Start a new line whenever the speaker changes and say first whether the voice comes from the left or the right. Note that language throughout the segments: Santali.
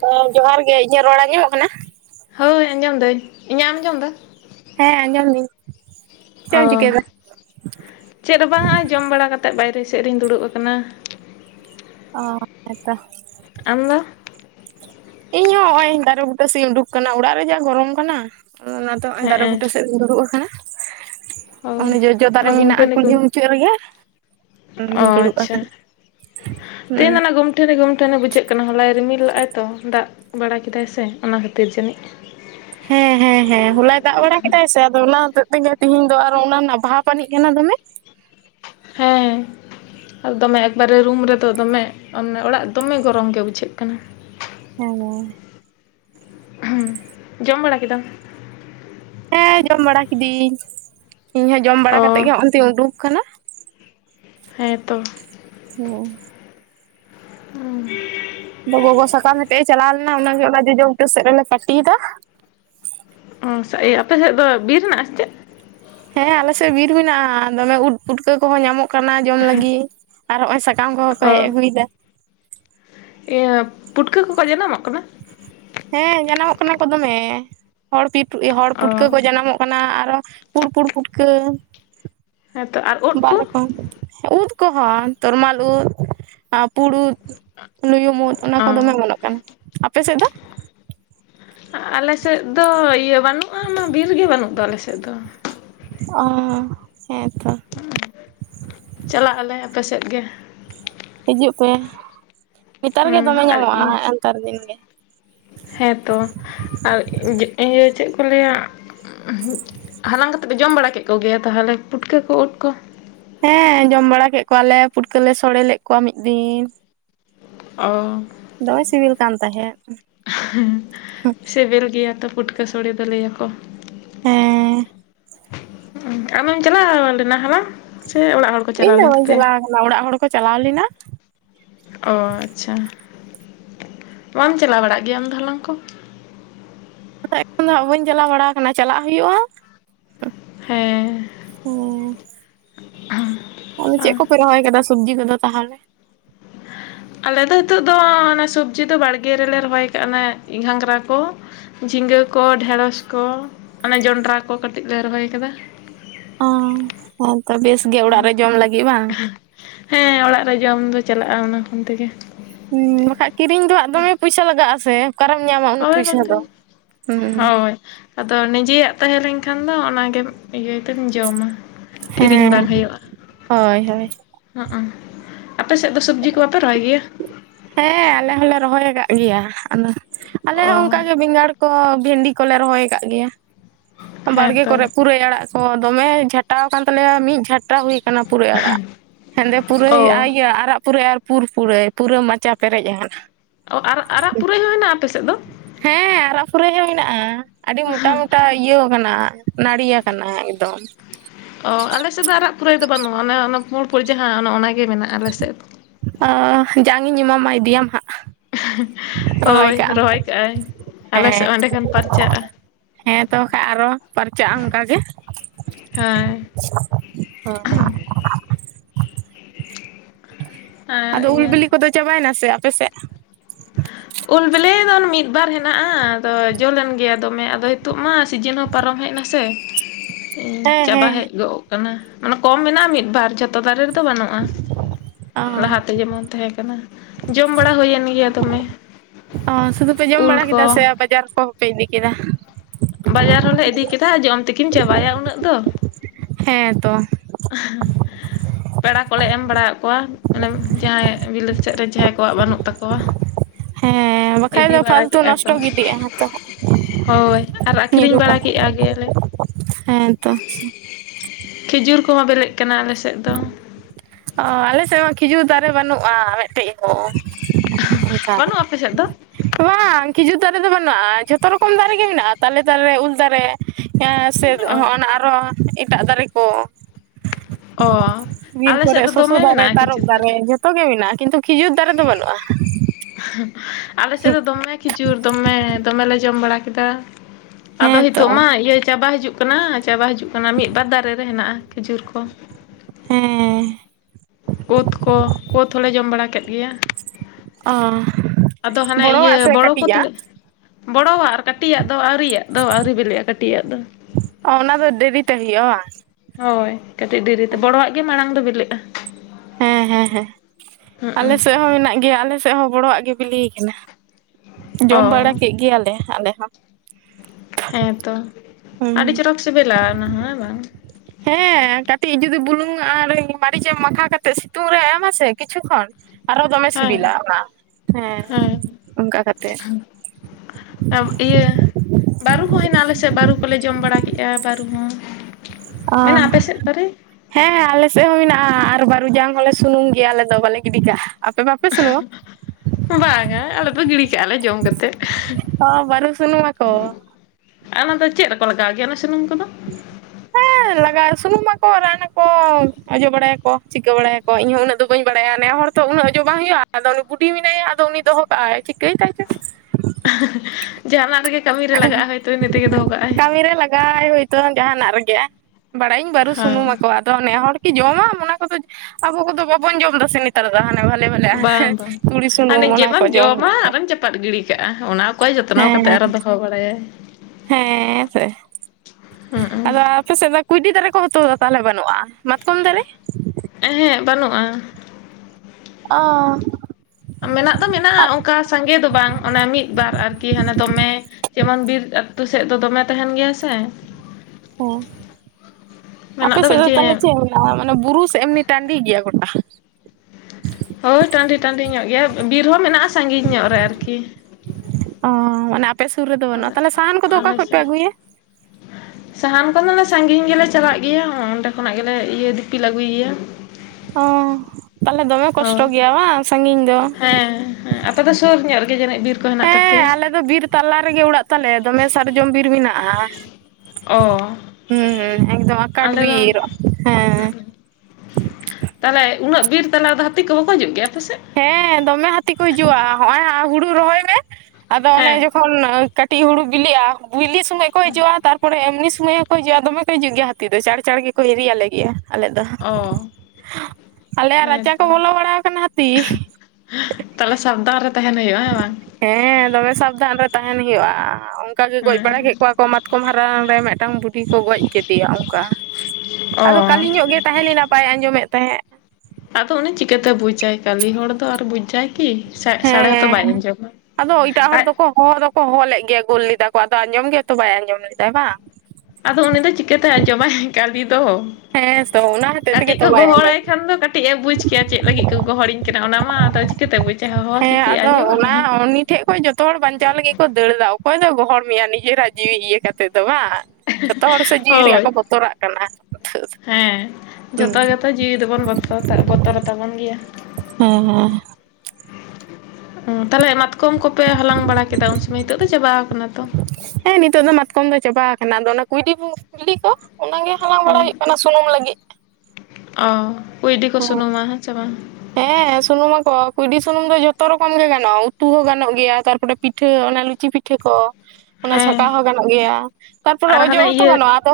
right: ᱛᱚ ᱡᱚᱦᱟᱨ ᱜᱮ ᱤᱧᱟᱹᱜ ᱨᱚᱲ ᱟᱸᱚᱢᱚᱜ ᱠᱟᱱᱟ?
left: ᱦᱳᱭ ᱟᱸᱡᱚᱢ ᱫᱟᱹᱧ ᱾ ᱤᱧᱟᱹᱜ ᱟᱸᱡᱚᱢ ᱮᱫᱟ?
right: ᱦᱮᱸ ᱟᱸᱡᱚᱢ ᱫᱤᱧ ᱾
left: ᱚ ᱪᱮᱫ ᱦᱚᱸ ᱵᱟᱝ ᱟ, ᱡᱚᱢ ᱵᱟᱲᱟ ᱠᱟᱛᱮᱫ ᱵᱟᱭᱨᱮ ᱥᱮᱫ ᱨᱤᱧ ᱫᱩᱲᱩᱵ ᱟᱠᱟᱱᱟ
right: ᱚ ᱱᱮᱛᱟᱨ
left: ᱟᱢ ᱫᱚ?
right: ᱤᱧ ᱦᱚᱸ ᱱᱚᱜ ᱚᱭ ᱫᱟᱨᱮ ᱵᱩᱴᱟᱹ ᱥᱤᱧ ᱩᱰᱩᱠ ᱠᱟᱱᱟ, ᱚᱲᱟᱜ ᱨᱮ ᱡᱟ ᱜᱚᱨᱚᱢ ᱠᱟᱱᱟ ᱚᱱᱟ ᱛᱚ ᱦᱚᱜᱼᱚᱭ ᱫᱟᱨᱮ
left: ᱦᱮᱸ
right: ᱵᱩᱴᱟᱹ ᱥᱮᱫ ᱫᱩᱲᱩᱵ ᱟᱠᱟᱱᱟ᱾
left: ᱚ
right: ᱚᱱᱮ ᱡᱚᱡᱚ ᱫᱟᱨᱮ
left: ᱚᱱᱟ
right: ᱢᱮᱱᱟᱜᱼᱟ
left: ᱜᱩᱢᱴᱷᱟᱹᱱᱤ ᱠᱚ
right: ᱠᱩᱞᱦᱤ ᱢᱩᱪᱟᱹᱫ ᱨᱮᱜᱮ
left: ᱚ
right: ᱤᱧ ᱫᱩᱲᱩᱵ
left: ᱟᱪᱪᱷᱟ,
right: ᱟᱠᱟᱱᱟ ᱦᱩᱸ
left: ᱛᱮᱦᱤᱧ ᱫᱚ ᱜᱩᱢ ᱴᱟᱹᱱᱤ ᱨᱮ ᱜᱚᱢᱠᱮ ᱵᱩᱡᱷᱟᱹᱜ ᱠᱟᱱᱟ ᱦᱚᱞᱟᱭ ᱨᱤᱢᱤᱞ ᱞᱟᱜᱟᱭ ᱛᱚ ᱫᱟᱜ ᱵᱟᱲᱟ ᱠᱮᱫᱟᱭ ᱥᱮ ᱚᱱᱟ ᱠᱷᱟᱹᱛᱤᱨ ᱡᱟᱹᱱᱤᱡ
right: ᱦᱮᱸ
left: [unintelligible]
right: ᱦᱮᱸ ᱦᱮᱸ ᱦᱚᱞᱟᱭ ᱫᱟᱜ ᱵᱟᱲᱟ ᱠᱮᱫᱟᱭ ᱥᱮ ᱟᱫᱚ ᱚᱱᱟ ᱦᱚᱛᱮᱜ ᱛᱮᱜᱮ ᱛᱤᱦᱤᱧ ᱫᱚ ᱟᱨ ᱚᱱᱟ ᱨᱮᱱᱟᱜ ᱵᱟᱦᱟ ᱯᱟᱱᱤ ᱠᱟᱱᱟ ᱫᱚᱢᱮ,
left: ᱦᱮᱸ, ᱟᱨ ᱫᱚᱢᱮ ᱮᱠᱵᱟᱨᱮ ᱨᱩᱢ ᱨᱮᱫᱚ ᱫᱚᱢᱮ ᱚᱲᱟᱜ ᱫᱚᱢᱮ ᱜᱚᱨᱚᱢ ᱜᱮ ᱵᱩᱡᱷᱟᱹᱜ ᱠᱟᱱᱟ᱾
right: ᱦᱮᱸᱻ
left: ᱦᱩᱸ ᱡᱚᱢ ᱵᱟᱲᱟ ᱠᱮᱫᱟᱢ?
right: ᱦᱮᱸ ᱡᱚᱢ ᱵᱟᱲᱟ ᱠᱤᱫᱮᱧ, ᱤᱧ ᱦᱚᱸ ᱡᱚᱢ
left: ᱚ
right: ᱵᱟᱲᱟ ᱠᱟᱛᱮᱜ ᱜᱮ ᱦᱚᱜᱚᱱᱛᱮᱧ ᱩᱰᱩᱠ ᱟᱠᱟᱱᱟ᱾
left: ᱦᱮᱸ ᱛᱚ,
right: [unintelligible]
left: [unintelligible]
right: ᱟᱫᱚ ᱜᱚᱜᱚ ᱥᱟᱠᱟᱢ ᱦᱮᱴᱮᱡ ᱮ ᱪᱟᱞᱟᱣ ᱞᱮᱱᱟ ᱚᱱᱟᱜᱮ ᱚᱱᱟ ᱡᱚᱡᱚᱢ ᱩᱴᱟᱹ ᱥᱮᱫ ᱨᱮᱞᱮ ᱯᱴᱤᱭᱮᱫᱟ᱾
left: ᱚ ᱤᱭᱟᱹ ᱟᱯᱮ ᱥᱮᱫ ᱫᱚ ᱵᱤᱨ ᱥᱮ ᱪᱮᱫ?
right: ᱦᱮᱸ ᱟᱞᱮᱥᱮᱫ ᱵᱤᱨ ᱢᱮᱱᱟᱜᱼᱟ, ᱫᱚᱢᱮ ᱩᱫ ᱯᱩᱴᱠᱟᱹ ᱠᱚᱦᱚᱸ ᱧᱟᱢᱚᱜ ᱠᱟᱱᱟ ᱡᱚᱢ ᱞᱟᱹᱜᱤᱫ, ᱟᱨ ᱦᱚᱸᱜ ᱚᱚᱭ ᱥᱟᱠᱟᱢ ᱠᱚᱦᱚᱸ ᱠᱚ
left: ᱚ
right: ᱦᱮᱡ ᱟᱹᱜᱩᱭᱮᱫᱟ᱾
left: ᱤᱭᱟᱹ ᱯᱩᱴᱠᱟᱹ ᱠᱚᱠᱚ ᱡᱟᱱᱟᱢᱚᱜ ᱠᱟᱱᱟ?
right: ᱦᱮᱸ ᱡᱟᱱᱟᱢᱚᱜ ᱠᱟᱱᱟ ᱠᱚ ᱫᱚᱢᱮ, ᱦᱚᱲ ᱯᱤᱴ ᱦᱚᱲ ᱯᱩᱴᱠᱟᱹ
left: ᱚ
right: ᱠᱚ ᱡᱟᱱᱟᱢᱚᱜ ᱠᱟᱱᱟ, ᱟᱨᱚ ᱯᱩᱲ ᱯᱩᱲ ᱯᱷᱩᱴᱠᱟᱹ,
left: ᱦᱮᱸ ᱛᱚ ᱟᱨ [unintelligible]
right: ᱵᱟᱨ ᱨᱚᱠᱚᱢ ᱩᱫᱽ ᱠᱚᱦᱚᱸ ᱛᱚᱨᱢᱟᱞ ᱩᱫ ᱟᱨ ᱯᱩᱸᱲ ᱩᱫᱽ, ᱞᱩᱭᱩᱢ ᱩᱫ ᱚᱱᱟ
left: ᱚ
right: ᱠᱚ ᱫᱚᱢᱮ ᱚᱢᱚᱱᱚᱜ ᱠᱟᱱᱟ᱾ ᱟᱯᱮ ᱥᱮᱫ ᱫᱚ?
left: ᱟᱞᱮ ᱥᱮᱫ ᱫᱚ ᱤᱭᱟᱹ ᱵᱟᱹᱱᱩᱜᱼᱟ ᱢᱟ ᱵᱤᱨᱜᱮ ᱵᱟᱹᱱᱩᱜ ᱫᱚ ᱟᱞᱮ ᱥᱮᱫ ᱫᱚ᱾
right: ᱚ ᱦᱮᱸᱛᱚ᱾
left: ᱪᱟᱞᱟᱜ ᱟᱞᱮ ᱟᱯᱮ ᱥᱮᱫ ᱜᱮ᱾
right: ᱦᱤᱡᱩᱜ ᱯᱮ ᱱᱮᱛᱟᱨ ᱜᱮ
left: ᱦᱮᱸ
right: ᱫᱚᱢᱮ
left: ᱟᱨ
right: ᱧᱟᱢᱚᱜᱼᱟ,
left: ᱤᱭᱟᱹ
right: ᱱᱮᱛᱟᱨ ᱫᱤᱱ ᱜᱮ᱾
left: ᱦᱮᱸᱛᱚ ᱟᱨ ᱤᱭᱟᱹ ᱪᱮᱫ ᱠᱚ ᱞᱟᱹᱭᱟ ᱦᱟᱞᱟᱝ ᱠᱟᱛᱮᱫ ᱯᱮ ᱡᱚᱢ ᱵᱟᱲᱟ ᱠᱮᱫ ᱠᱚᱜᱮᱭᱟ ᱛᱟᱦᱚᱞᱮ ᱯᱩᱴᱠᱟᱹ ᱠᱚ ᱩᱫ ᱠᱚ?
right: ᱦᱮᱸ ᱡᱚᱢ ᱵᱟᱲᱟ ᱠᱮᱫ ᱠᱚᱣᱟᱞᱮ ᱯᱩᱴᱠᱟᱹᱞᱮ ᱥᱚᱲᱮ ᱞᱮᱫ ᱠᱚᱣᱟ ᱢᱤᱫ ᱫᱤᱱ᱾
left: ᱚᱻ
right: ᱫᱚᱢᱮ ᱥᱤᱵᱤᱞ ᱠᱟᱱ ᱛᱟᱦᱮᱸᱫ᱾
left: ᱥᱤᱵᱤᱞ ᱜᱮᱭᱟ ᱛᱚ ᱯᱷᱩᱴᱠᱟᱹ ᱥᱲᱮ ᱫᱚ ᱞᱟᱹᱭᱟᱠᱚ᱾ ᱟᱢᱮᱢ ᱪᱟᱞᱟᱜᱼᱞᱮᱱᱟ ᱦᱟᱞᱟᱝ ᱥᱮ ᱚᱲᱟᱜ ᱦᱚᱲ ᱠᱚ
right: ᱤᱧ
left: ᱪᱟᱞᱟᱣ
right: ᱫᱚ
left: ᱞᱮᱱ
right: ᱵᱟᱹᱧ
left: ᱛᱟᱯᱮᱭᱟ
right: ᱪᱟᱞᱟᱣ ᱟᱠᱟᱱᱟ ᱚᱲᱟᱜ ᱦᱚᱲ ᱠᱚ ᱪᱟᱞᱟᱣ ᱞᱮᱱᱟ,
left: ᱚ ᱟᱪᱪᱷᱟ ᱵᱟᱢ ᱪᱟᱞᱟᱣ ᱵᱟᱲᱟᱜ ᱜᱮᱭᱟᱢ ᱟᱢ ᱫᱚ ᱦᱟᱞᱟᱝ ᱠᱚ?
right: ᱮᱠᱷᱚᱱ ᱫᱚ ᱦᱟᱸᱜ ᱵᱟᱹᱧ ᱪᱟᱞᱟᱣ ᱵᱟᱲᱟ ᱟᱠᱟᱱᱟ ᱪᱟᱞᱟᱜ ᱦᱩᱭᱩᱜᱼᱟ᱾ ᱚᱻ
left: ᱟᱨᱸ [unintelligible]
right: ᱟᱫᱚ ᱪᱮᱫ ᱠᱚᱯᱮ ᱨᱚᱦᱚᱭ ᱟᱠᱟᱫᱟ ᱥᱚᱵᱽᱡᱤ ᱠᱚᱫᱚ ᱛᱟᱦᱚᱞᱮ?
left: ᱟᱞᱮ ᱫᱚ ᱱᱤᱛᱚᱜ ᱫᱚ ᱚᱱᱟ ᱥᱚᱵᱽᱡᱤ ᱫᱚ ᱵᱟᱲᱜᱮ ᱨᱮᱞᱮ ᱨᱚᱦᱚᱭ ᱠᱟᱜ ᱜᱷᱟᱸᱝᱜᱨᱟ ᱠᱚ᱾ ᱡᱷᱤᱸᱜᱟᱹ ᱠᱚ ᱰᱷᱮᱸᱲᱚᱥ ᱠᱚ ᱚᱱᱟᱮ ᱡᱚᱱᱰᱨᱟ ᱠᱚ ᱠᱟᱹᱴᱤᱡ ᱞᱮ ᱨᱚᱦᱚᱭ ᱠᱟᱫᱟ᱾
right: ᱚ ᱦᱮᱸᱛᱚ ᱵᱮᱥ ᱜᱮ ᱚᱲᱟᱜ ᱨᱮ ᱡᱚᱢ ᱞᱟᱹᱜᱤᱫ ᱵᱟᱝ?
left: ᱦᱮᱸ ᱚᱲᱟᱜ ᱨᱮ ᱡᱚᱢ ᱫᱚ ᱪᱟᱞᱟᱜᱼᱟ ᱚᱱᱟ ᱠᱷᱚᱱ ᱛᱮᱜᱮ᱾
right: ᱦᱩᱸ ᱵᱟᱠᱷᱟ ᱠᱤᱨᱤᱧ ᱫᱚ ᱦᱟᱜ ᱫᱚᱢᱮ ᱯᱚᱭᱥᱟ ᱞᱟᱜᱟᱜᱼᱟ ᱥᱮ, ᱚᱠᱟᱨᱮᱢ ᱧᱟᱢᱟ ᱩᱱᱟᱹᱜ
left: ᱦᱳᱭ
right: ᱯᱚᱭᱥᱟ ᱫᱚ᱾
left: ᱵᱟᱝᱠᱷᱟᱱ
right: ᱦᱮᱸ,
left: ᱦᱳᱭ ᱟᱫᱚ ᱱᱤᱡᱮᱭᱟᱜ ᱛᱟᱦᱮᱸ ᱞᱮᱱᱠᱷᱟᱱ ᱫᱚ ᱚᱱᱟᱜᱮᱢ ᱤᱭᱟᱹᱭ ᱛᱮᱢ ᱡᱚᱢᱟ ᱠᱤᱨᱤᱧ
right: ᱦᱮᱸ
left: ᱵᱟᱝ ᱦᱚᱭᱳᱜᱼᱟ᱾
right: ᱦᱳᱭ ᱦᱳᱭ
left: ᱦᱚᱸᱜ ᱚ ᱟᱯᱮ ᱥᱮᱫ ᱫᱚ ᱥᱚᱵᱡᱤ ᱠᱚ ᱵᱟᱯᱮ ᱨᱚᱦᱚᱭ ᱜᱮᱭᱟ?
right: ᱦᱮᱸ ᱟᱞᱮ ᱦᱚᱸᱞᱮ ᱨᱚᱦᱚᱭ ᱟᱠᱟᱫ ᱜᱮᱭᱟ, ᱟᱫᱚ ᱟᱞᱮ
left: ᱚ
right: ᱦᱚᱸ ᱚᱱᱠᱟᱜ ᱜᱮ ᱵᱮᱸᱜᱟᱲ ᱠᱚ ᱵᱷᱮᱱᱰᱤ ᱠᱚᱞᱮ ᱨᱚᱦᱚᱭ ᱠᱟᱜ ᱜᱮᱭᱟ, ᱵᱟᱲᱜᱮ
left: ᱦᱮᱸᱛᱚ
right: ᱠᱚᱨᱮ ᱯᱩᱨᱟᱹᱭ ᱟᱲᱟᱜ ᱠᱚ ᱫᱚᱢᱮ ᱡᱷᱟᱴᱟᱣ ᱟᱠᱟᱱ ᱛᱟᱞᱮᱭᱟ ᱢᱤᱫ ᱡᱷᱟᱴᱟ ᱦᱩᱭ ᱟᱠᱟᱱᱟ ᱯᱩᱨᱟᱹᱭ ᱟᱲᱟᱜ ᱦᱮᱸᱫᱮ ᱯᱩᱨᱟᱹᱭ
left: ᱚ
right: ᱟ ᱤᱭᱟᱹ ᱟᱨᱟᱜ ᱯᱩᱨᱟᱹᱭ ᱟᱨ ᱯᱩᱨ ᱯᱩᱨᱟᱹᱭ ᱯᱩᱨᱟᱹ ᱪᱟ ᱯᱮᱨᱮᱡ ᱟᱱ
left: ᱚ ᱟᱨ ᱟᱨᱟᱜ ᱯᱩᱨᱟᱹᱭ ᱦᱚᱸ ᱦᱮᱱᱟᱜᱼᱟ ᱟᱯᱮᱥᱮᱫ ᱫᱚ
right: ᱦᱮᱸ ᱟᱨᱟᱜ ᱯᱩᱨᱟ. ᱭ ᱦᱚᱸ ᱢᱮᱱᱟᱜᱼᱟ ᱟᱹᱰᱤ ᱢᱚᱴᱟ ᱢᱚᱴᱟ ᱤᱭᱟᱹᱣ ᱟᱠᱟᱱᱟ ᱱᱟᱹᱲᱤᱭᱟ ᱠᱟᱱᱟ ᱮᱠᱫᱚᱢ
left: ᱚ ᱟᱞᱮᱥᱮᱫ ᱫᱚ ᱟᱨᱟᱜ ᱯᱩᱨᱟᱹᱭ ᱫᱚ ᱵᱟᱹᱱᱩᱜᱼᱟ ᱚᱱᱮ ᱚᱱᱟ ᱯᱩᱬ ᱯᱯᱩᱬ ᱡᱟᱦᱟᱸ ᱚᱱᱮ ᱚᱱᱟᱜᱮ ᱢᱮᱱᱟᱜᱼᱟ ᱟᱞᱮ ᱥᱮᱫ ᱫᱚ
right: ᱚ ᱡᱟᱝ ᱤᱧ ᱮᱢᱟᱢᱟ ᱤᱫᱤᱭᱟᱢ ᱦᱟᱸᱜ
left: ᱦᱳᱭ ᱨᱚᱦᱚᱭ ᱠᱟᱜ ᱟᱹᱧ ᱟᱞᱮ ᱥᱮᱫ
right: ᱦᱮᱸ
left: ᱦᱚ ᱮᱸᱰᱮ ᱠᱷᱚᱱ ᱯᱟᱨᱪᱟᱜᱼᱟ
right: ᱦᱮᱸ ᱛᱚ ᱵᱟᱠᱷᱟ ᱟᱨᱚ ᱯᱟᱨᱪᱟᱜᱼᱟ ᱚᱝᱠᱟ ᱜᱮ
left: ᱦᱮᱸ
right: [unintelligible] ᱱᱟᱦᱟᱜ
left: ᱟᱨ
right: ᱟᱫᱚ ᱩᱞ
left: ᱤᱭᱟᱹ
right: ᱵᱤᱞᱤ ᱠᱚᱫᱚ ᱪᱟᱵᱟᱭᱮᱱᱟ ᱥᱮ ᱟᱯᱮᱥᱮᱫ
left: ᱩᱞ ᱵᱤᱞᱤ ᱫᱚ ᱢᱤᱫ ᱵᱟᱨ ᱦᱮᱱᱟᱜᱼᱟ ᱟᱫᱚ ᱡᱚ ᱞᱮᱱ ᱜᱮᱭᱟ ᱫᱚᱢᱮ ᱟᱫᱚ ᱦᱤᱛᱳᱜ ᱢᱟ ᱥᱤᱡᱤᱱ ᱦᱚᱸ ᱯᱟᱨᱚᱢ ᱦᱮᱡ ᱱᱟ ᱥᱮ
right: ᱦᱮᱸ
left: ᱪᱟᱵᱟ
right: ᱦᱮᱸ
left: ᱦᱮᱡ ᱜᱚᱜ ᱠᱟᱱᱟ ᱢᱟᱱᱮ ᱠᱚᱢ ᱢᱮᱱᱟᱜᱼᱟ ᱢᱤᱫ ᱵᱟᱨ ᱡᱷᱚᱛᱚ ᱫᱟᱨᱮ ᱨᱮ ᱛᱚ ᱵᱟᱹᱱᱩᱜᱼᱟ
right: ᱚ
left: ᱞᱟᱦᱟᱛᱮ ᱡᱮᱢᱚᱱ ᱛᱟᱦᱮᱸ ᱠᱟᱱᱟ ᱡᱚᱢ ᱵᱟᱲᱟ ᱦᱩᱭᱮᱱ ᱜᱮᱭᱟ ᱫᱚᱢᱮ
right: ᱚ ᱥᱩᱫᱩ ᱯᱮ ᱡᱚᱢ
left: ᱩᱞ
right: ᱵᱟᱲᱟ
left: ᱠᱚ
right: ᱠᱮᱫᱟ ᱥᱮ ᱟᱨ ᱵᱟᱡᱟᱨ ᱠᱚᱦᱚᱸ ᱯᱮ ᱤᱫᱤ ᱠᱮᱫᱟ
left: ᱵᱟᱡᱟᱨ ᱦᱚᱸᱞᱮ ᱤᱫᱤ ᱠᱮᱫᱟ ᱡᱚᱢ ᱛᱮᱠᱤᱢ ᱪᱟᱵᱟᱭᱟ ᱩᱱᱟᱹᱜ ᱫᱚ
right: ᱦᱮᱸ ᱛᱚ
left: [unintelligible] ᱯᱮᱲᱟ ᱠᱚᱞᱮ ᱮᱢ ᱵᱟᱲᱟᱣᱟᱜ ᱠᱚᱣᱟ ᱢᱟᱱᱮ ᱡᱟᱦᱟᱸᱭ ᱵᱤᱞᱟᱹᱛ ᱥᱮᱫ ᱨᱮ ᱡᱟᱦᱟᱸᱭ ᱠᱚᱣᱟᱜ ᱵᱟᱹᱱᱩᱜ ᱛᱟᱠᱚᱣᱟ
right: ᱦᱮᱸ ᱵᱟᱠᱷᱟᱡ
left: ᱤᱫᱤ
right: ᱫᱚ
left: ᱵᱟᱲᱟ
right: ᱯᱷᱟᱞᱛᱩ
left: ᱠᱮᱫᱼᱟ ᱠᱚ
right: ᱱᱚᱥᱴᱚ ᱜᱤᱫᱤ ᱟ ᱦᱟᱸᱜ ᱛᱚ
left: ᱦᱳᱭ ᱟᱨ ᱟᱹᱠᱷᱨᱤᱧ ᱵᱟᱲᱟ ᱠᱮᱫᱼᱟ ᱜᱮ ᱞᱮ
right: ᱦᱮᱸᱛᱚ
left: ᱠᱷᱤᱡᱩᱨ ᱠᱚᱦᱚᱸ ᱵᱮᱞᱮᱜ ᱠᱟᱱᱟ ᱟᱞᱮ ᱥᱮᱫ ᱫᱚ
right: ᱚᱻ ᱟᱞᱮ ᱥᱮᱫ ᱢᱟ ᱠᱷᱤᱡᱩᱨ ᱫᱟᱨᱮ ᱵᱟᱹᱱᱩᱜᱼᱟ ᱢᱮᱜᱴᱮᱡ ᱚᱸ ᱚᱱᱠᱟ ᱫᱚ
left: ᱵᱟᱹᱱᱩᱜᱼᱟ ᱟᱯᱮ ᱥᱮᱫ ᱫᱚ
right: ᱵᱟᱝ ᱠᱷᱤᱡᱩᱨ ᱫᱟᱨᱮ ᱫᱚ ᱵᱟᱹᱱᱩᱜᱼᱟ ᱡᱷᱚᱛᱚ ᱨᱚᱠᱚᱢ ᱫᱟᱨᱮ ᱜᱮ ᱢᱮᱱᱟᱜᱼᱟ ᱛᱟᱞᱮ ᱫᱟᱨᱮ ᱩᱞ ᱫᱟᱨᱮ ᱟᱸ ᱥᱮᱫ
left: ᱚ
right: ᱦᱚᱸᱜᱼᱚ ᱱᱟ ᱟᱨᱚ ᱮᱴᱟᱜ ᱫᱟᱨᱮ ᱠᱚ
left: ᱚ
right: ᱵᱤᱨ
left: ᱟᱞᱮ
right: ᱠᱚᱨᱮ
left: ᱥᱮᱫ ᱫᱚ
right: ᱥᱚᱥᱚ
left: ᱫᱚᱢᱮ
right: ᱫᱟᱨᱮ
left: ᱢᱮᱱᱟᱜᱼᱟ
right: ᱛᱟᱨᱚᱵ
left: ᱠᱷᱤᱡᱩᱨ
right: ᱫᱟᱨᱮ ᱡᱷᱚᱛᱚ ᱜᱮ ᱢᱮᱱᱟᱜᱼᱟ ᱠᱤᱱᱛᱩ ᱠᱷᱤᱡᱩᱨ ᱫᱟᱨᱮ ᱫᱚ ᱵᱟᱹᱱᱩᱜᱼᱟ
left: ᱟᱞᱮ ᱥᱮᱫ ᱫᱚ ᱫᱚᱢᱮ ᱠᱷᱤᱡᱩᱨ ᱫᱚᱢᱮ ᱫᱚᱢᱮ ᱞᱮ ᱡᱚᱢ ᱵᱟᱲᱟ ᱠᱮᱫᱟ ᱟᱫᱚ
right: ᱦᱮᱸ ᱛᱚ
left: ᱦᱤᱛᱚᱜ ᱢᱟ ᱤᱭᱟᱹ ᱪᱟᱵᱟ ᱦᱤᱡᱩᱜ ᱠᱟᱱᱟ ᱪᱟᱵᱟ ᱦᱤᱡᱩᱜ ᱠᱟᱱᱟ ᱢᱤᱫᱵᱟᱨ ᱫᱟᱨᱮ ᱨᱮ ᱦᱮᱱᱟᱜᱼᱟ ᱠᱷᱤᱡᱩᱨ ᱠᱚ
right: ᱦᱮᱸ
left: ᱠᱳᱛ ᱠᱚ ᱠᱳᱛ ᱦᱚᱸᱞᱮ ᱡᱚᱢ ᱵᱟᱲᱟ ᱠᱮᱫ ᱜᱮᱭᱟ
right: ᱚ
left: ᱟᱫᱚ ᱦᱟᱱᱮ ᱤᱭᱟᱹ
right: ᱵᱚᱲᱚᱣᱟᱜ ᱥᱮ
left: ᱵᱚᱲᱚ
right: ᱠᱟᱹᱴᱤᱡᱟᱜ
left: ᱠᱳᱛᱟᱞᱮ ᱵᱚᱲᱚᱣᱟᱜ ᱟᱨ ᱠᱟᱹᱴᱤᱡ-ᱟᱜ ᱫᱚ ᱟᱹᱣᱨᱤᱭᱟᱜ ᱫᱚ ᱟᱹᱣᱨᱤ ᱵᱤᱞᱤᱜᱼᱟ ᱠᱟᱹᱴᱤᱡ-ᱟᱜ ᱫᱚ
right: ᱚ ᱚᱱᱟ ᱫᱚ ᱰᱮᱨᱤ ᱛᱮ ᱦᱩᱭᱩᱜᱼᱟ ᱵᱟᱝ
left: ᱦᱳᱭ ᱠᱟᱹᱴᱤᱡ ᱰᱮᱨᱤ ᱛᱮ ᱵᱚᱲᱚᱣᱟᱜ ᱜᱮ ᱢᱟᱲᱟᱝ ᱫᱚ ᱵᱮᱞᱮᱜᱼᱟ
right: ᱦᱮᱸ ᱦᱮᱸ ᱦᱮᱸ
left: ᱦᱩᱸᱜ ᱩᱸ
right: ᱟᱞᱮᱥᱮᱫ ᱦᱚᱸ ᱢᱮᱱᱟᱜ ᱜᱮᱭᱟ ᱟᱞᱮᱥᱮᱫ ᱦᱚᱸ ᱵᱚᱲᱚᱣᱟᱜ ᱜᱤ ᱵᱤᱞᱤᱭ ᱠᱟᱱᱟ ᱡᱚᱢ
left: ᱚ
right: ᱵᱟᱲᱟ ᱠᱮᱫ ᱜᱮᱭᱟᱞᱮ ᱟᱞᱮ ᱦᱚᱸ
left: ᱦᱮᱸ ᱛᱚ ᱟᱹᱰᱤ
right: ᱦᱩᱸ
left: ᱪᱚᱨᱚᱠ ᱥᱮᱵᱮᱞᱟ ᱚᱱᱟ ᱦᱚᱸ ᱦᱮᱸ ᱵᱟᱝ
right: ᱦᱮᱸ ᱠᱟᱹᱴᱤᱡ ᱡᱩᱫᱤ ᱵᱩᱞᱩᱝ ᱟᱨ ᱢᱟᱹᱨᱤᱪ ᱮᱢ ᱢᱟᱠᱷᱟᱣ ᱠᱟᱛᱮᱫ ᱥᱤᱛᱩᱝ ᱨᱮ ᱮᱢᱟᱥᱮ ᱠᱤᱪᱷᱩ ᱠᱷᱚᱱ ᱟᱨᱚ ᱫᱚᱢᱮ ᱥᱤᱵᱤᱞᱟ
left: ᱦᱮᱸ
right: ᱚᱱᱟ ᱦᱮᱸ ᱚᱝᱠᱟ ᱠᱟᱛᱮ
left: ᱤᱭᱟᱹ ᱵᱟᱹᱨᱩ ᱦᱚᱸ ᱦᱮᱱᱟᱜ-ᱟ ᱟᱞᱮ ᱥᱮᱫ ᱵᱟᱹᱨᱩ ᱠᱚᱞᱮ ᱡᱚᱢ ᱵᱟᱲᱟ ᱠᱮᱜᱼᱟ ᱵᱟᱹᱨᱩ ᱦᱚᱸ
right: ᱚ
left: ᱢᱮᱱᱟᱜᱼᱟ ᱟᱯᱮ ᱥᱮᱫ ᱫᱟᱨᱮ
right: ᱦᱮᱸ ᱦᱮᱸ ᱟᱞᱮ ᱥᱮᱫ ᱦᱚᱸ ᱢᱮᱱᱟᱜᱼᱟ ᱟᱨ ᱵᱟᱨᱩ ᱡᱟᱝ ᱦᱚᱸᱞᱮ ᱥᱩᱱᱩᱢ ᱜᱮᱭᱟ ᱟᱞᱮ ᱫᱚ ᱵᱟᱞᱮ ᱜᱤᱰᱤ ᱠᱟᱜᱼᱟ ᱟᱯᱮ ᱵᱟᱯᱮ ᱥᱩᱱᱩᱢᱟ
left: ᱵᱟᱝ-ᱟ ᱟᱞᱮᱫᱚ ᱜᱤᱲᱤ ᱠᱟᱜᱼᱟ ᱞᱮ ᱡᱚᱢ ᱠᱟᱛᱮ
right: ᱚ ᱵᱟᱹᱨᱩ ᱥᱩᱱᱩᱢ ᱟᱠᱚ
left: ᱟᱨ ᱚᱱᱟᱫᱚ ᱪᱮᱫ ᱨᱮᱠᱚ ᱞᱟᱜᱟᱣ ᱜᱮᱭᱟ ᱚᱱᱟ ᱥᱩᱱᱩᱢ ᱠᱚᱫᱚ
right: ᱞᱟᱜᱟ ᱟᱨ ᱥᱩᱱᱩᱢ ᱢᱟᱠᱚ ᱨᱟᱱ ᱟᱠᱚ ᱚᱡᱚᱜ ᱵᱟᱲᱟ ᱭᱟᱠᱚ ᱪᱤᱠᱟᱹ ᱵᱟᱲᱟ ᱭᱟᱠᱚ ᱤᱧᱦᱚᱸ ᱩᱱᱟᱹᱜ ᱫᱚ ᱵᱟᱹᱧ ᱵᱟᱲᱟᱭᱟ ᱱᱮ ᱦᱚᱲ ᱛᱚ ᱩᱱᱟᱹᱜ ᱚᱡᱚᱢ ᱵᱟᱝ ᱦᱩᱭᱩᱜᱼᱟ, ᱟᱫᱚ ᱩᱱᱤ ᱵᱩᱰᱤ ᱢᱮᱱᱟᱭᱟ ᱟᱫᱚ ᱩᱱᱤ ᱫᱚᱦᱚ ᱠᱟᱜᱼᱟᱭ ᱪᱷᱤᱠᱟᱹᱭ ᱛᱟᱭ ᱪᱚ᱾
left: ᱡᱟᱦᱟᱸᱱᱟᱜ ᱨᱮᱜᱮ ᱠᱟᱹᱢᱤᱨᱮ ᱞᱟᱜᱟᱜᱼᱟ ᱦᱳᱭᱛᱟ ᱤᱱᱟᱹ ᱛᱮᱜᱮ ᱫᱚᱦᱚ ᱠᱟᱜᱼᱟᱭ᱾
right: ᱞᱟᱜᱟᱣᱟᱭ ᱦᱳᱭᱛᱚ ᱡᱟᱦᱟᱱᱟᱜ ᱨᱮᱜᱮ ᱵᱟᱲᱟᱭᱤᱧ ᱵᱟᱹᱨᱩ
left: ᱦᱮᱸ
right: ᱥᱩᱱᱩᱢᱟᱠᱚ, ᱟᱫᱟ ᱚᱱᱮ ᱦᱚᱲ ᱠᱤ ᱡᱚᱢᱟᱢ ᱚᱱᱟ ᱠᱚᱫᱚ ᱟᱵᱚ ᱠᱚᱫᱚ ᱵᱟᱵᱚᱱ ᱡᱚᱢ ᱫᱟᱥᱮ ᱱᱤᱛ
left: ᱵᱟᱝ ᱵᱟᱝ ᱟᱨ
right: ᱥᱩᱱᱩᱢ ᱚᱱᱟ
left: ᱱᱤᱡᱮᱡᱟᱢ
right: ᱠᱚ ᱡᱚᱢ
left: ᱡᱚᱢᱟ
right: ᱦᱩᱭᱩᱜ
left: ᱟᱨᱮᱢ ᱪᱟᱯᱟᱫ ᱜᱤᱰᱤ ᱠᱟᱜᱼᱟ, ᱚᱱᱟ ᱚᱠᱚᱭ ᱡᱚᱛᱱᱚ ᱠᱟᱛᱮᱫ
right: ᱦᱮᱸ
left: ᱟᱨᱚ ᱫᱚᱦᱚ ᱵᱟᱲᱟᱭᱟ᱾
right: ᱦᱮᱸ ᱥᱮ
left: ᱦᱩᱸ
right: ᱟᱫᱚ ᱟᱯᱮ ᱥᱮᱫ ᱫᱚ ᱠᱩᱭᱰᱤ ᱫᱟᱨᱮ ᱠᱚ ᱦᱚᱸᱛᱚ ᱛᱟᱦᱚᱞᱮ ᱵᱟᱹᱱᱩᱜᱼᱟ? ᱢᱟᱛᱠᱚᱢ ᱫᱟᱨᱮ
left: ᱮᱸᱦᱮᱜ ᱵᱟᱹᱱᱩᱜᱼᱟ᱾
right: ᱚᱻ
left: ᱢᱮᱱᱟᱜ ᱫᱚ ᱢᱮᱱᱟᱜᱼᱟ ᱚᱱᱠᱟ ᱥᱟᱸᱜᱮ ᱫᱚ ᱵᱟᱝ ᱚᱱᱮ ᱢᱤᱫ ᱵᱟᱨ ᱟᱨᱠᱤ ᱦᱟᱱᱮ ᱫᱚᱢᱮ ᱡᱮᱢᱚᱱ ᱵᱤᱨ ᱟᱹᱛᱩ ᱥᱮᱫ ᱫᱚ ᱫᱚᱢᱮ ᱛᱟᱦᱮᱱ ᱜᱮᱭᱟ ᱥᱮ,
right: ᱚᱸ
left: ᱢᱮᱱᱟᱜ
right: ᱟᱯᱮ ᱥᱮᱫ ᱫᱚ ᱛᱟᱦᱚᱞᱮ
left: ᱡᱮ
right: ᱪᱮᱫ ᱢᱮᱱᱟᱜᱼᱟ? ᱢᱟᱱᱮ ᱵᱩᱨᱩ ᱥᱮ ᱮᱢᱱᱤ ᱴᱟᱺᱰᱤ ᱜᱮᱭᱟ ᱜᱚᱴᱟ?
left: ᱦᱳᱭ ᱴᱟᱺᱰᱤ ᱴᱟᱺᱰᱤ ᱧᱚᱜ ᱜᱮᱭᱟ ᱵᱤᱨ ᱦᱚᱸ ᱢᱮᱱᱟᱜᱼᱟ ᱥᱟᱺᱜᱤᱧ ᱧᱚᱜ ᱨᱮ ᱟᱨᱠᱤ᱾
right: ᱚᱻ ᱢᱟᱱᱮ ᱟᱯᱮ ᱥᱩᱨ ᱨᱮᱫᱚ ᱵᱟᱹᱱᱩᱜᱟ
left: ᱟᱫᱚ
right: ᱛᱟᱞᱦᱮ ᱥᱟᱦᱟᱱ ᱠᱚᱫᱚ ᱚᱠᱟ
left: ᱟᱞᱮ
right: ᱠᱷᱚᱡ ᱯᱮ
left: ᱥᱮᱫ
right: ᱟᱹᱜᱩᱭᱟ?
left: [inaudible] ᱥᱟᱦᱟᱱ ᱠᱚᱫᱚᱞᱮ ᱥᱟᱺᱜᱤᱧ ᱜᱮᱞᱮ ᱪᱟᱞᱟᱜ ᱜᱮᱭᱟ ᱚᱸᱰᱮ ᱠᱷᱚᱱᱟᱜ ᱜᱮᱞᱮ ᱤᱭᱟᱹ ᱫᱤᱯᱤᱞ ᱟᱹᱜᱩᱭ ᱜᱮᱭᱟ᱾
right: ᱚ ᱛᱟᱦᱞᱮ ᱫᱚᱢᱮ ᱠᱚᱥᱴᱚ
left: ᱦᱳᱭ
right: ᱜᱮᱭᱟ ᱵᱟᱝ ᱥᱟᱺᱜᱤᱧ ᱫᱚ?
left: ᱦᱮᱸ ᱦᱮᱸ ᱟᱯᱮ ᱫᱚ ᱥᱩᱨ ᱧᱚᱜ ᱨᱮᱜᱮ ᱡᱟᱹᱱᱤᱡ ᱵᱤᱨ ᱠᱚ ᱦᱮᱱᱟᱜ
right: ᱦᱮᱸ
left: ᱛᱟᱯᱮᱭᱟ?
right: ᱟᱞᱮ ᱫᱚ ᱵᱤᱨ ᱛᱟᱞᱟ ᱨᱮᱜᱮ ᱚᱲᱟᱜ ᱛᱟᱞᱮ ᱫᱚᱢᱮ ᱥᱟᱨᱡᱚᱢ ᱵᱤᱨ ᱢᱮᱱᱟᱜ-ᱟ᱾
left: ᱚ
right: ᱦᱩᱸ ᱦᱩᱸ ᱮᱠᱫᱚᱢ ᱟᱠᱟᱴ
left: ᱟᱞᱮ
right: ᱵᱤᱨ ᱦᱮᱸ,
left: ᱛᱟᱦᱞᱮ ᱩᱱᱟᱹᱜ ᱵᱤᱨ ᱛᱟᱞᱟ ᱨᱮᱫᱚ ᱦᱟᱹᱛᱤ ᱠᱚ ᱵᱟᱠᱚ ᱦᱤᱡᱩᱜ ᱜᱮᱭᱟ ᱟᱯᱮ ᱥᱮᱫ?
right: ᱦᱮᱸ ᱫᱚᱢᱮ ᱦᱟᱸᱛᱤ ᱠᱚ ᱦᱤᱡᱩᱜ-ᱟ, ᱦᱚᱸᱜ-ᱚᱭ ᱦᱟᱸᱜ ᱨᱚᱦᱚᱭ ᱢᱮ ᱟᱫᱚ ᱚᱱᱮ
left: ᱦᱮᱸ
right: ᱡᱚ ᱠᱷᱚᱱ ᱠᱟᱹᱴᱤᱡ ᱦᱩᱲᱩ ᱵᱤᱞᱤᱜ-ᱟ, ᱵᱤᱞᱤᱜ ᱥᱳᱢᱳᱚᱭ ᱠᱚ ᱦᱤᱡᱩᱜ-ᱟ ᱛᱟᱨᱯᱚᱨᱮ ᱮᱢᱱᱤ ᱥᱳᱢᱚᱭ ᱦᱚᱸ ᱠᱚ ᱦᱤᱡᱩᱜ-ᱟ ᱫᱚᱢᱮ ᱠᱚ ᱦᱤᱡᱩᱜ ᱜᱮᱭᱟ, ᱦᱟᱹᱛᱤ ᱫᱚ ᱪᱟᱲ ᱪᱟᱲ ᱜᱮᱠᱚ ᱦᱤᱨᱤ ᱟᱞᱮ ᱜᱮᱭᱟ᱾ ᱟᱞᱮ ᱫᱚ,
left: ᱚ
right: ᱟᱞᱮᱭᱟᱜ ᱨᱟᱪᱟ ᱠᱚ
left: ᱦᱮᱸᱛᱚ
right: ᱵᱚᱞᱚ ᱵᱟᱲᱟᱣ ᱠᱟᱱᱟ ᱦᱟᱛᱤ᱾
left: ᱛᱟᱦᱞᱮ ᱥᱟᱵᱽᱫᱟᱱ ᱨᱮ ᱛᱟᱦᱮᱟᱸᱱ ᱦᱩᱭᱩᱜ-ᱟ ᱦᱮᱸ ᱵᱟᱝ?
right: ᱦᱮᱸ ᱫᱚᱢᱮ ᱥᱟᱵᱫᱷᱟᱱ ᱨᱮ ᱛᱟᱦᱮᱱ ᱦᱩᱭᱩᱜᱼᱟ, ᱚᱱ ᱠᱟ ᱜᱮ ᱜᱚᱡ
left: ᱦᱮᱸ
right: ᱵᱟᱲᱟ ᱠᱮᱫ ᱠᱚᱣᱟ ᱠᱚ ᱢᱟᱛᱠᱚᱢ ᱦᱟᱨᱟᱝ ᱨᱮ ᱢᱮᱜᱴᱟᱝ ᱵᱩᱰᱷᱤ ᱠᱚ ᱜᱚᱡ ᱠᱮᱫᱮᱭᱟ ᱚᱝᱠᱟ᱾
left: ᱚ
right: ᱟᱫᱚ ᱠᱟᱞᱤ ᱧᱚᱜ ᱜᱮ ᱛᱟᱦᱮᱸᱞᱮᱱᱟ ᱵᱟᱭ ᱟᱸᱡᱚᱢᱮᱫ ᱛᱟᱦᱮᱸᱫ,
left: ᱟᱫᱚ ᱩᱱᱤ ᱪᱤᱠᱟᱹᱛᱮ ᱵᱩᱡᱟᱭ ᱠᱟᱹᱞᱤ ᱦᱚᱲ ᱫᱚ ᱟᱨ ᱵᱩᱡᱟᱭ ᱠᱤ ᱥᱟᱡ ᱥᱟᱲᱮ ᱦᱚᱸᱛᱚ ᱵᱟᱭ ᱟᱸᱡᱚᱢᱟ ᱟᱡ
right: ᱦᱚᱦᱚ ᱫᱚᱠᱚ ᱦᱚᱦᱚ ᱞᱮᱜ ᱜᱮᱭᱟ ᱜᱳᱞ ᱞᱮᱫᱟ ᱠᱚ ᱟᱫᱚ ᱟᱸᱡᱚᱢ ᱜᱮᱛᱚ ᱵᱟᱭ ᱟᱸᱡᱚᱢ ᱞᱮᱫᱟᱭ ᱵᱟᱝ?
left: ᱟᱫᱚ ᱩᱱᱤ ᱫᱚ ᱪᱤᱠᱟᱹᱛᱮ ᱟᱡᱸᱡᱚᱢᱟᱭ ᱠᱟᱹᱞᱤ ᱫᱚ,
right: ᱦᱮᱸ ᱛᱚ ᱚᱱᱟ ᱦᱚᱛᱮᱡ ᱛᱮᱜᱮ
left: ᱠᱟᱹᱴᱤᱡ
right: ᱛᱚ
left: ᱠᱚ
right: ᱵᱟᱭ ᱟᱸᱡᱚᱢ
left: ᱜᱚᱦᱚᱲᱟᱭ
right: ᱞᱮᱫᱟ᱾
left: ᱠᱷᱟᱱ ᱫᱚ ᱠᱟᱹᱴᱤᱡ ᱮ ᱵᱩᱪ ᱠᱮᱭᱟ, ᱪᱮᱫ ᱞᱟᱹᱜᱤᱫ ᱠᱚ ᱜᱚᱦᱚᱲᱤᱧ ᱠᱟᱱᱟ ᱚᱱᱟ ᱢᱟ ᱟᱫᱚ ᱪᱤ ᱠᱟᱹᱛᱮ ᱵᱩᱡᱟᱭ ᱦᱚᱦᱚᱣᱟ
right: ᱦᱮᱸ
left: ᱛᱤᱠᱤ
right: ᱟᱫᱚ ᱚᱱᱟ
left: ᱟᱡᱸᱚᱢᱟᱭ?
right: ᱩᱱᱤ ᱴᱷᱮᱡ ᱠᱷᱚᱡ ᱡᱚᱛᱚ ᱦᱚᱲ ᱵᱟᱧᱪᱟᱣ ᱞᱟᱹᱜᱤᱫ ᱠᱚ ᱫᱟᱹᱲ ᱫᱟ ᱚᱠᱚᱭ ᱫᱚᱭ ᱜᱚᱦᱚᱲ ᱢᱮᱭᱟ ᱱᱤᱡᱮᱨᱟᱜ ᱡᱤᱣᱤ ᱤᱭᱟᱹ ᱠᱟᱛᱮᱫ ᱫᱚ ᱵᱟᱝ? ᱡᱷᱚᱛᱚ ᱦᱚᱲ ᱥᱮᱫ ᱡᱤᱣᱤ ᱨᱮᱭᱟᱜ
left: ᱦᱳᱭ
right: ᱠᱚ ᱵᱚᱛᱚᱨᱟᱜ ᱠᱟᱱᱟ᱾
left: ᱦᱮᱸ ᱡᱷᱚᱛᱚ
right: ᱱᱤᱛᱚᱜ
left: ᱜᱮᱛᱚ ᱡᱤᱣᱤ ᱫᱚᱵᱚᱱᱚ ᱵᱚᱛᱚ ᱛᱟᱜ ᱵᱚᱛᱚ ᱨᱟᱛᱟ ᱵᱚᱱ ᱜᱮᱭᱟ᱾
right: ᱦᱮᱸ ᱦᱮᱸ᱾
left: ᱛᱟᱦᱞᱮ ᱢᱟᱛᱠᱚᱢ ᱠᱚᱯᱮ ᱦᱟᱞᱟᱝ ᱵᱟᱲᱟ ᱠᱮᱫᱟ? ᱩᱱ ᱥᱚᱢᱚᱭ ᱱᱷᱦᱤᱛᱚᱜ ᱫᱚ ᱪᱟᱵᱟᱣ ᱠᱟᱱᱟ ᱛᱚ?
right: ᱦᱮᱸ ᱱᱤᱛᱚᱜ ᱫᱚ ᱢᱟᱛᱠᱚᱢ ᱫᱚ ᱪᱟᱵᱟ ᱟᱠᱟᱱᱟ ᱟᱫᱚ ᱚᱱᱟ ᱠᱩᱭᱰᱤ ᱠᱩ ᱠᱩᱭᱰᱤ ᱠᱚ, ᱚᱱᱟ ᱜᱮ ᱦᱟᱞᱟᱝ ᱵᱟᱲᱟ
left: ᱦᱮᱸ
right: ᱦᱩᱭᱩᱜ ᱠᱟᱱᱟ ᱥᱩᱱᱩᱢ ᱞᱟᱹᱜᱤᱫ᱾
left: ᱚ ᱠᱩᱭᱰᱤ ᱠᱚ ᱥᱩᱱᱩ ᱢᱟ ᱦᱮᱸ ᱥᱮ ᱵᱟᱝ?
right: ᱦᱮᱸ ᱥᱩᱱᱩᱢᱟ ᱠᱚ ᱠᱩᱭᱰᱤ ᱥᱩᱱᱩᱢ ᱫᱚ ᱡᱷᱚᱛᱚ ᱨᱚᱠᱚᱢ ᱜᱮ ᱜᱟᱱᱜ-ᱟ ᱩᱛᱩ ᱦᱚᱸ ᱜᱟᱱᱚᱜ ᱜᱮᱭᱟ ᱛᱟᱨᱯᱚᱨᱮ ᱯᱤᱴᱷᱟᱹ ᱚᱱᱟ ᱞᱩᱪᱤ ᱯᱤ ᱴᱷᱟᱹ ᱠᱚ ᱚᱱᱟ ᱪᱷᱟᱠᱟ
left: ᱦᱮᱸ
right: ᱦᱚᱸ ᱜᱟᱱᱚᱜ ᱜᱮᱭᱟ ᱛᱟᱨᱯᱚᱨ
left: ᱟᱨ
right: ᱚᱡᱚᱜ
left: ᱦᱟᱱᱮ
right: ᱦᱚᱸᱛᱚ
left: ᱤᱭᱟᱹ
right: ᱜᱟᱱᱚᱜᱟ, ᱟᱫᱚ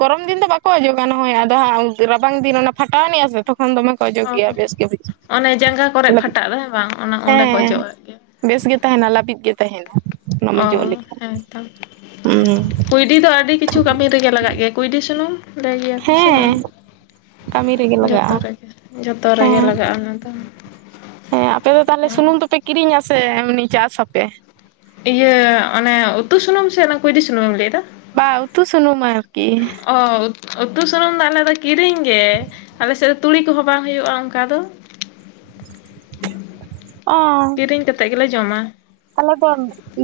right: ᱜᱚᱨᱚᱢ ᱫᱤᱱ ᱫᱚ ᱵᱟᱠᱚ ᱚᱡᱚᱜᱟ ᱱᱚ ᱚᱭ ᱟᱫᱚ ᱦᱟᱸᱜ ᱨᱟᱵᱟᱝ ᱫᱤᱱ ᱚᱱᱟ ᱯᱷᱟᱴᱟᱣᱱᱤᱡ ᱟᱥᱮ ᱛᱚᱠᱷᱚᱱ ᱫᱚᱢᱮ ᱠᱚ ᱚᱡᱳᱜᱽ
left: ᱚ
right: ᱜᱮᱭᱟ ᱵᱮᱥ ᱜᱮ
left: ᱚᱱᱮ ᱡᱟᱸᱜᱟ ᱠᱚᱨᱮᱜ
right: ᱵᱩᱡᱷᱟᱹᱜ
left: ᱯᱷᱟᱴᱟᱜ ᱫᱚ ᱦᱮᱸ ᱵᱟᱝ ᱚᱱᱟ ᱚᱸᱰᱮ ᱠᱚ
right: ᱦᱮᱸ᱾
left: ᱚᱡᱚᱜ ᱟᱜ ᱜᱮᱭᱟ
right: ᱵᱮᱥ ᱜᱮ ᱛᱟᱸᱦᱮᱱᱟ ᱞᱟᱹᱵᱤᱫ ᱜᱮ ᱛᱟᱸᱦᱮᱱᱟ᱾
left: ᱚ ᱦᱮᱸᱛᱚ
right: ᱦᱩᱸ
left: ᱠᱩᱭᱰᱤ ᱫᱚ ᱟᱹᱰᱤ ᱠᱤᱪᱷᱩ ᱠᱟᱹᱢᱤ ᱨᱮᱜᱮ ᱞᱟᱜᱟᱜ ᱜᱮᱭᱟ ᱠᱩᱭᱰᱤ ᱥᱩᱱᱩᱢ ᱞᱟᱸᱭ ᱜᱮᱭᱟ ᱠᱚ ᱥᱮ ᱵᱟᱝ?
right: ᱦᱮᱸ ᱠᱟᱹᱢᱤ ᱨᱮᱜᱮ
left: ᱡᱚᱛᱚ
right: ᱞᱟᱜᱟᱜᱼᱟ
left: ᱨᱮᱜᱮ ᱡᱚᱛᱚ ᱨᱮᱜᱮ
right: ᱦᱮᱸ
left: ᱞᱟᱜᱟ-ᱟ ᱚᱱᱟ ᱫᱚ
right: ᱦᱮᱸ ᱟᱯᱮ ᱫᱚ ᱛᱟᱦᱞᱮ ᱥᱩᱱᱩᱢ ᱫᱚᱯᱮ ᱠᱤᱨᱤᱧᱟ ᱥᱮ ᱮᱢᱱᱤ ᱪᱟᱥ ᱟᱯᱮ?
left: ᱤᱭᱟᱹ ᱚᱱᱮ ᱩᱛᱩ ᱥᱩᱱᱩᱢ ᱥᱮ ᱚᱱᱟ ᱠᱩᱭᱰᱤ ᱥᱩᱱᱩᱢᱮᱢ ᱞᱟᱹᱭ ᱫᱟ?
right: ᱵᱟ ᱩᱛᱩ ᱥᱩᱱᱩᱢ ᱟᱨᱠᱤ,
left: ᱚ ᱩᱛᱩ ᱥᱩᱱᱩᱢ ᱫᱚ ᱟᱞᱮ ᱫᱚ ᱠᱤᱨᱤᱧ ᱜᱮ, ᱟᱞᱮ ᱥᱮᱫ ᱫᱚ ᱛᱩᱲᱤ ᱠᱚᱦᱚ ᱵᱟᱝ ᱦᱩᱭᱩᱜ-ᱟ ᱚᱝᱠᱟ ᱫᱚ᱾
right: ᱚ
left: ᱠᱤᱨᱤᱧ ᱠᱟᱛᱮᱫ ᱜᱮᱞᱮ ᱡᱚᱢᱟ
right: ᱛᱟᱞᱮ ᱛᱚ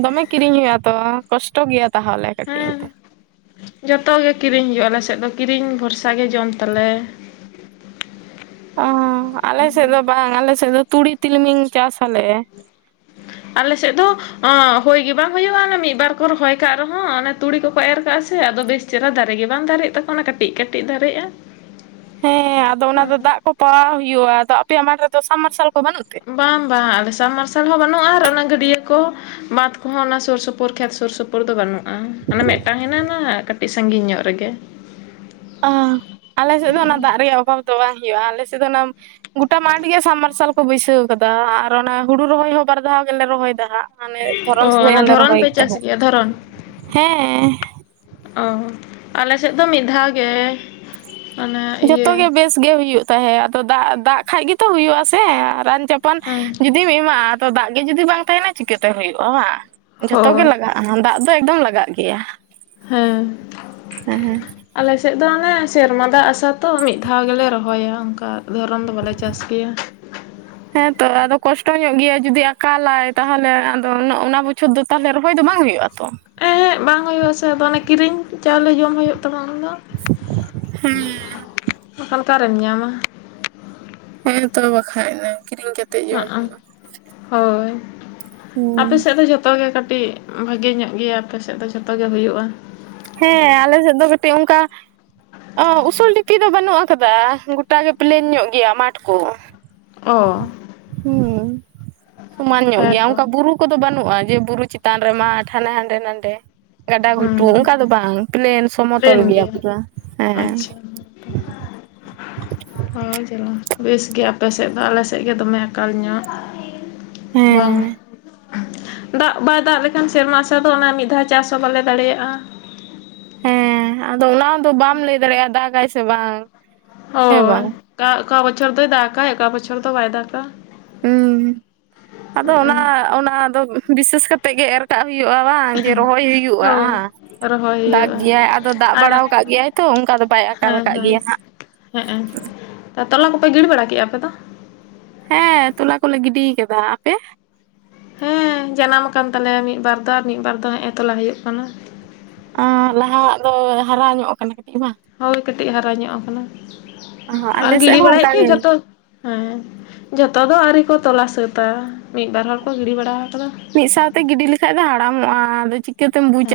right: ᱫᱚᱢᱮ ᱠᱤᱨᱤᱧ ᱦᱩᱭᱩᱜ ᱟ ᱛᱚ ᱠᱚᱥᱴᱚ ᱜᱮᱭᱟ ᱛᱟᱦᱟᱞᱮ ᱠᱟᱹᱴᱤᱡ
left: ᱦᱮᱸ
right: ᱮᱱᱛᱮ
left: ᱡᱚᱛᱚ ᱜᱮ ᱠᱤᱨᱤᱧ ᱦᱩᱭᱩᱜ ᱟᱞᱮ ᱥᱮᱫ ᱫᱚ ᱠᱤᱨᱤᱧ ᱵᱷᱚᱨᱥᱟ ᱜᱮ ᱡᱚᱢ ᱛᱟᱞᱮ᱾
right: ᱚ ᱟᱞᱮ ᱥᱮᱫ ᱫᱚ ᱵᱟᱝ ᱟᱞᱮ ᱥᱮᱫ ᱫᱚ ᱛᱩᱲᱤ ᱛᱤᱞᱢᱤᱧ ᱪᱟᱥ ᱟᱞᱮ᱾
left: ᱟᱞᱮ ᱥᱮᱫ ᱫᱚᱼ ᱦᱳᱭ ᱜᱮ ᱵᱟᱝ ᱦᱩᱭᱩᱟ ᱚᱱᱮ ᱢᱤᱫ ᱵᱟᱨ ᱠᱚ ᱨᱚᱦᱚᱭ ᱠᱟᱜ ᱨᱮᱦᱚᱸ ᱚᱱᱮ ᱛᱩᱲᱤ ᱠᱚᱠᱚ ᱮᱨ ᱠᱟᱜ-ᱟ ᱥᱮ ᱟᱫᱚ ᱵᱮᱥᱼ ᱪᱮᱨᱟ ᱫᱟᱨᱮᱜᱮ ᱵᱟᱝ ᱫᱟᱨᱮᱜ ᱛᱟᱠᱚ ᱚᱱᱟ ᱠᱟᱹᱴᱤᱡ ᱠᱟᱹᱴᱤᱡ ᱫᱟᱨᱮᱜ-ᱟ᱾
right: ᱦᱮᱸ ᱟᱫᱚ ᱚᱱᱟ ᱫᱚ ᱫᱟᱜ ᱠᱚ ᱯᱟᱣᱟᱣ ᱦᱩᱭᱩᱜᱼᱟ ᱟᱫᱚ ᱟᱯᱮᱭᱟᱜ ᱢᱟᱴ ᱨᱮᱫᱚ ᱥᱟᱢ ᱢᱟᱨᱥᱟᱞ ᱠᱚ ᱵᱟᱹᱱᱩᱜ ᱛᱮ?
left: ᱵᱟᱝ ᱵᱟᱝ ᱟᱞᱮ ᱥᱟᱵ ᱢᱟᱨᱥᱟᱞ ᱦᱚᱸ ᱵᱟᱹᱱᱩᱜᱼᱟ ᱟᱨ ᱚᱱᱟ ᱜᱟᱹᱰᱭᱟᱹ ᱠᱚ, ᱵᱟᱸᱫᱽ ᱠᱚᱦᱚᱸ ᱚᱱᱟ ᱥᱩᱨ ᱥᱩᱯᱩᱨ ᱠᱷᱮᱛ ᱥᱩᱨ ᱥᱩᱯᱩᱨ ᱫᱚ ᱵᱟᱹᱱᱩᱜᱼᱟ᱾ ᱢᱤᱫ ᱴᱟᱝ ᱦᱮᱱᱟᱜ ᱟᱱᱟ ᱠᱟᱹᱴᱤᱡ ᱥᱟᱺᱜᱤᱧ ᱧᱚᱜ ᱨᱮᱜᱮ
right: ᱟᱞᱮ ᱥᱮᱫ ᱫᱚ ᱚᱱᱟ ᱫᱟᱜ ᱨᱮᱭᱟᱜ ᱚᱵᱷᱟᱵᱽ ᱫᱚ ᱵᱟᱝ ᱦᱩᱭᱩᱜᱼᱟ ᱟᱞᱮ ᱥᱮᱫ ᱫᱚ ᱚᱱᱟᱼᱼ ᱜᱚᱴᱟ ᱢᱟᱴᱷ ᱜᱮ ᱥᱟᱵᱢᱟᱨᱥᱟᱞ ᱠᱚ ᱵᱟᱹᱭᱥᱟᱹᱣ ᱠᱟᱫᱟ ᱟᱨ ᱚᱱᱮ ᱦᱩᱲᱩ ᱨᱚᱦᱚᱭ ᱦᱚᱸ ᱵᱟᱨ ᱫᱷᱟᱣ ᱜᱮᱞᱮ ᱨᱚᱦᱚᱭ ᱫᱟ ᱦᱟᱸᱜ᱾ ᱢᱟᱱᱮ
left: ᱚ
right: ᱫᱷᱚᱨᱚᱱ ᱥᱚᱢᱚᱭ
left: ᱚᱱᱮ
right: ᱦᱚᱸᱞᱮ
left: ᱫᱷᱚᱨᱚᱱ
right: ᱨᱚᱦᱚᱭ
left: ᱯᱮ
right: ᱮᱫ
left: ᱪᱟᱥ
right: ᱛᱟᱦᱮᱸᱫ
left: ᱜᱮᱭᱟ ᱫᱷᱚᱨᱚᱱ
right: ᱦᱮᱸ
left: ᱚ ᱟᱞᱮ ᱥᱮᱫ ᱫᱚ ᱢᱤᱫ ᱫᱷᱟᱣ ᱜᱮ ᱚᱱᱟ
right: ᱡᱷᱚᱛᱚ
left: ᱤᱭᱟᱹ
right: ᱜᱮ ᱵᱮᱥ ᱜᱮ ᱦᱩᱭᱩᱜ ᱛᱟᱦᱮᱸᱫ ᱟᱫᱚ ᱫᱟᱜ ᱫᱟᱜ ᱠᱷᱟᱡ ᱜᱮᱛᱚ ᱦᱩᱭᱩᱜᱼᱟ ᱥᱮ ᱨᱟᱱ ᱪᱟᱯ- ᱛᱟᱱ
left: ᱦᱮᱸ
right: ᱡᱩᱫᱤᱢ ᱮᱢᱟᱜᱼᱟ ᱫᱟᱜ ᱜᱮ ᱡᱩᱫᱤ ᱵᱟᱝ ᱛᱟᱦᱮᱸᱱᱟ ᱪᱤᱠᱟᱹᱛᱮ ᱦᱩᱭᱩᱜᱼᱟ ᱵᱟᱝ ᱡᱷᱚᱛᱚ ᱜᱮ
left: ᱦᱳᱭ
right: ᱞᱟᱜᱟᱜᱼᱟ᱾ ᱫᱟᱜ ᱫᱚ ᱮᱠᱫᱚᱢ ᱞᱟᱜᱟᱜ ᱜᱮᱭᱟ
left: ᱦᱮᱸ
right: ᱦᱮᱸ
left: ᱟᱞᱮ ᱥᱮᱫ ᱫᱚ ᱚᱱᱮ ᱥᱮᱨᱢᱟ ᱫᱟᱜ ᱟᱥᱟ ᱛᱚ ᱢᱤᱫ ᱫᱷᱟᱣ ᱜᱮᱞᱮ ᱨᱚᱦᱚᱭᱟ ᱚᱱᱠᱟ ᱫᱷᱚᱨᱚᱱ ᱫᱚ ᱵᱟᱞᱮ ᱪᱟᱥ ᱜᱮᱭᱟ᱾ [unintelligible]
right: ᱦᱮᱸ ᱛᱚ ᱟᱫᱚ ᱠᱚᱥᱴᱚ ᱧᱚᱜ ᱜᱮᱭᱟ ᱡᱩᱫᱤ ᱟᱠᱟᱞᱟᱭ ᱛᱟᱦᱚᱞᱮ ᱟᱫᱚ ᱚᱱᱟ ᱵᱚᱪᱷᱚᱨ ᱫᱚᱼᱼ ᱛᱟᱦᱚᱞᱮ ᱨᱚᱦᱚᱭ ᱫᱚ ᱵᱟᱝ ᱦᱩᱭᱩᱜᱼᱟ ᱛᱚ?
left: ᱮᱸᱦᱮᱜ ᱵᱟᱝ ᱦᱩᱭᱩᱜᱼᱟ ᱥᱮ ᱟᱫᱚ ᱚᱱᱮ ᱠᱤᱨᱤᱧ ᱪᱟᱣᱞᱮ ᱡᱚᱢ ᱦᱩᱭᱩᱜ ᱛᱟᱢᱟ ᱚᱱᱟ ᱫᱚ,
right: ᱦᱮᱸ
left: ᱵᱟᱝᱠᱷᱟᱱ ᱚᱠᱟᱨᱮᱢ ᱧᱟᱢᱟ᱾
right: ᱦᱮᱸ ᱛᱚ ᱵᱟᱠᱷᱟᱡ ᱫᱚ
left: ᱦᱚᱸᱜᱼᱚᱭ ᱦᱚᱭ
right: ᱦᱩᱸ
left: ᱟᱯᱮ ᱥᱮᱫ ᱫᱚ ᱡᱚᱛᱚ ᱡᱚᱛᱚ ᱜᱮ ᱠᱟᱹᱴᱤᱡ ᱵᱷᱟᱹᱜᱮ ᱧᱚᱜ ᱜᱮᱭᱟ ᱟᱯᱮ ᱥᱮᱫ ᱫᱚ ᱡᱷᱚᱛᱚ ᱜᱮ ᱦᱩᱭᱩᱜᱼᱟ᱾
right: ᱦᱮᱸ ᱟᱞᱮ ᱥᱮᱫ ᱫᱚ ᱠᱟᱹᱴᱤᱡ ᱚᱱᱠᱟᱼᱼ ᱩᱥᱩᱞ ᱰᱷᱤᱯᱤ ᱫᱚ ᱵᱟᱹᱱᱩᱜ ᱟᱠᱟᱫᱟ ᱜᱚᱴᱟ ᱜᱮ ᱯᱞᱮᱱ ᱧᱚᱜ ᱜᱮᱭᱟ ᱢᱟᱴᱷ ᱠᱚ
left: ᱚ
right: ᱦᱩᱸ ᱥᱚᱢᱟᱱ ᱧᱚᱜ ᱜᱮᱭᱟ
left: ᱦᱮᱸᱛᱚ
right: ᱚᱱᱠᱟ ᱵᱩᱨᱩᱼᱼ ᱠᱚᱫᱚ ᱵᱟᱹᱱᱩᱜᱼᱟ ᱡᱮ ᱵᱩᱨᱩ ᱪᱮᱛᱟᱱ ᱨᱮ ᱢᱟᱴᱷ ᱦᱟᱱᱮ ᱦᱟᱸᱰᱮ ᱱᱟᱰᱮ ᱜᱟᱰᱟ ᱜᱷᱩᱴᱩ,
left: ᱦᱩᱸ
right: ᱫᱚ ᱵᱟᱝ ᱯᱞᱮᱱᱥ
left: ᱯᱞᱮᱱ ᱜᱮᱭᱟ ᱟᱪᱪᱷᱟ ᱚ ᱡᱟᱞᱟ ᱵᱮᱥ ᱜᱮ ᱟᱯᱮ ᱥᱮᱫ ᱫᱚ ᱟᱞᱮ ᱥᱮᱫ ᱜᱮ ᱫᱚᱢᱮ ᱟᱠᱟᱞ ᱧᱚᱜ
right: ᱦᱮᱸ
left: ᱵᱟᱝ ᱫᱟᱜ ᱵᱟᱭ ᱫᱟᱜ ᱞᱮᱠᱷᱟᱱ ᱥᱮᱨᱢᱟ ᱟᱥᱟ ᱫᱚ ᱚᱱᱟ ᱢᱤᱫ ᱫᱷᱟᱣ ᱪᱟᱥ ᱦᱚᱸ ᱵᱟᱞᱮ ᱫᱟᱲᱮᱭᱟᱜᱼᱟ᱾
right: ᱦᱮᱸ ᱟᱫᱚ ᱚᱱᱟ ᱦᱚᱸ ᱫᱚ ᱵᱟᱢ ᱞᱟᱹᱭ ᱫᱟᱲᱮᱭᱟᱜᱼᱟ ᱫᱟᱜᱟᱭ ᱥᱮ ᱵᱟᱝ? ᱦᱮᱸ
left: ᱦᱳᱭ
right: ᱵᱟᱝ
left: ᱚᱠᱟ ᱚᱠᱟ ᱵᱚᱪᱷᱚᱨ ᱫᱚᱭ ᱫᱟᱜᱟᱭ ᱚᱠᱟ ᱵᱚᱪᱷᱚᱨ ᱫᱚ ᱵᱟᱭ ᱫᱟᱜᱟ,
right: ᱦᱩᱸ ᱟᱫᱚ ᱚᱱᱟ
left: ᱦᱩᱸᱜ-ᱩᱸ
right: ᱚᱱᱟ ᱫᱚ ᱵᱤᱥᱮᱥ ᱠᱟᱛᱮᱫ ᱜᱮ ᱮᱨ ᱠᱟᱜ ᱦᱩᱭᱩᱜᱼᱟ ᱵᱟᱝ? ᱡᱮ ᱨᱚᱦᱚᱭ ᱦᱩᱭᱩᱜᱼᱟ
left: ᱦᱳᱭ
right: ᱦᱟᱸ
left: ᱨᱚᱦᱚᱭ
right: ᱫᱟᱜ
left: ᱦᱩᱭᱩᱜᱼᱟ
right: ᱜᱮᱭᱟᱭ ᱟᱫᱚ ᱫᱟᱜ
left: ᱟᱨ
right: ᱵᱟᱲᱟ ᱟᱠᱟᱫ ᱜᱮᱭᱟᱭ ᱛᱚ ᱚᱱᱠᱟ ᱫᱚ ᱵᱟᱭ ᱟᱠᱟᱞ ᱟᱠᱟᱫ ᱜᱮᱭᱟ ᱦᱟᱸᱜ
left: ᱦᱮᱸᱜᱼᱮᱸ ᱾ ᱛᱚᱞᱟ ᱠᱚ ᱯᱮ ᱜᱤᱰᱤ ᱵᱟᱲᱟ ᱠᱮᱜᱼᱟ ᱟᱯᱮ ᱫᱚ?
right: ᱦᱮᱸ ᱛᱚᱞᱟ ᱠᱚᱞᱮ ᱜᱤᱰᱤᱭ ᱠᱟᱫᱟ ᱾ ᱟᱯᱮ?
left: ᱦᱮᱸ ᱡᱟᱱᱟᱢ ᱟᱠᱟᱱ ᱛᱟᱞᱮᱭᱟ ᱢᱤᱫ ᱵᱟᱨ ᱫᱚ, ᱟᱨ ᱢᱤᱫ ᱵᱟᱨ ᱫᱚ ᱦᱮᱸᱜᱼᱮ ᱛᱚᱞᱟ ᱦᱩᱭᱩᱜ ᱠᱟᱱᱟ ᱾
right: ᱚᱸ ᱞᱟᱦᱟᱣᱟᱜ ᱫᱚ ᱦᱟᱨᱟ ᱧᱚᱜ ᱠᱟᱱᱟ ᱠᱟᱹᱴᱤᱡ ᱵᱟᱝ?
left: ᱦᱳᱭ ᱠᱟᱹᱴᱤᱡ ᱦᱟᱨᱟ ᱧᱚᱜ ᱠᱟᱱᱟ,
right: ᱚ
left: ᱟᱨ
right: ᱟᱞᱮ ᱥᱮᱫ
left: ᱜᱤᱲᱤ
right: ᱦᱚᱸ
left: ᱵᱟᱲᱟᱭᱮᱫ
right: ᱚᱱᱠᱟ
left: ᱜᱮ ᱡᱚᱛᱚ ᱦᱮᱸ ᱡᱷᱚᱛᱚ ᱫᱚ ᱟᱹᱣᱨᱤ ᱠᱚ ᱛᱚᱞᱟ ᱥᱟᱹᱛᱟ ᱾ ᱢᱤᱫ ᱵᱟᱨ ᱦᱚᱲ ᱠᱚ ᱜᱤᱰᱤ ᱵᱟᱲᱟᱣ ᱟᱠᱟᱫᱟ ᱾
right: ᱢᱤᱫ ᱥᱟᱶ ᱛᱮ ᱜᱤᱰᱤ ᱞᱮᱠᱷᱟᱡ ᱫᱚ ᱦᱟᱲᱟᱢᱚᱜᱼᱟ, ᱟᱫᱚ ᱪᱤᱠᱟᱹᱛᱮᱢ ᱵᱩᱡᱟ ᱾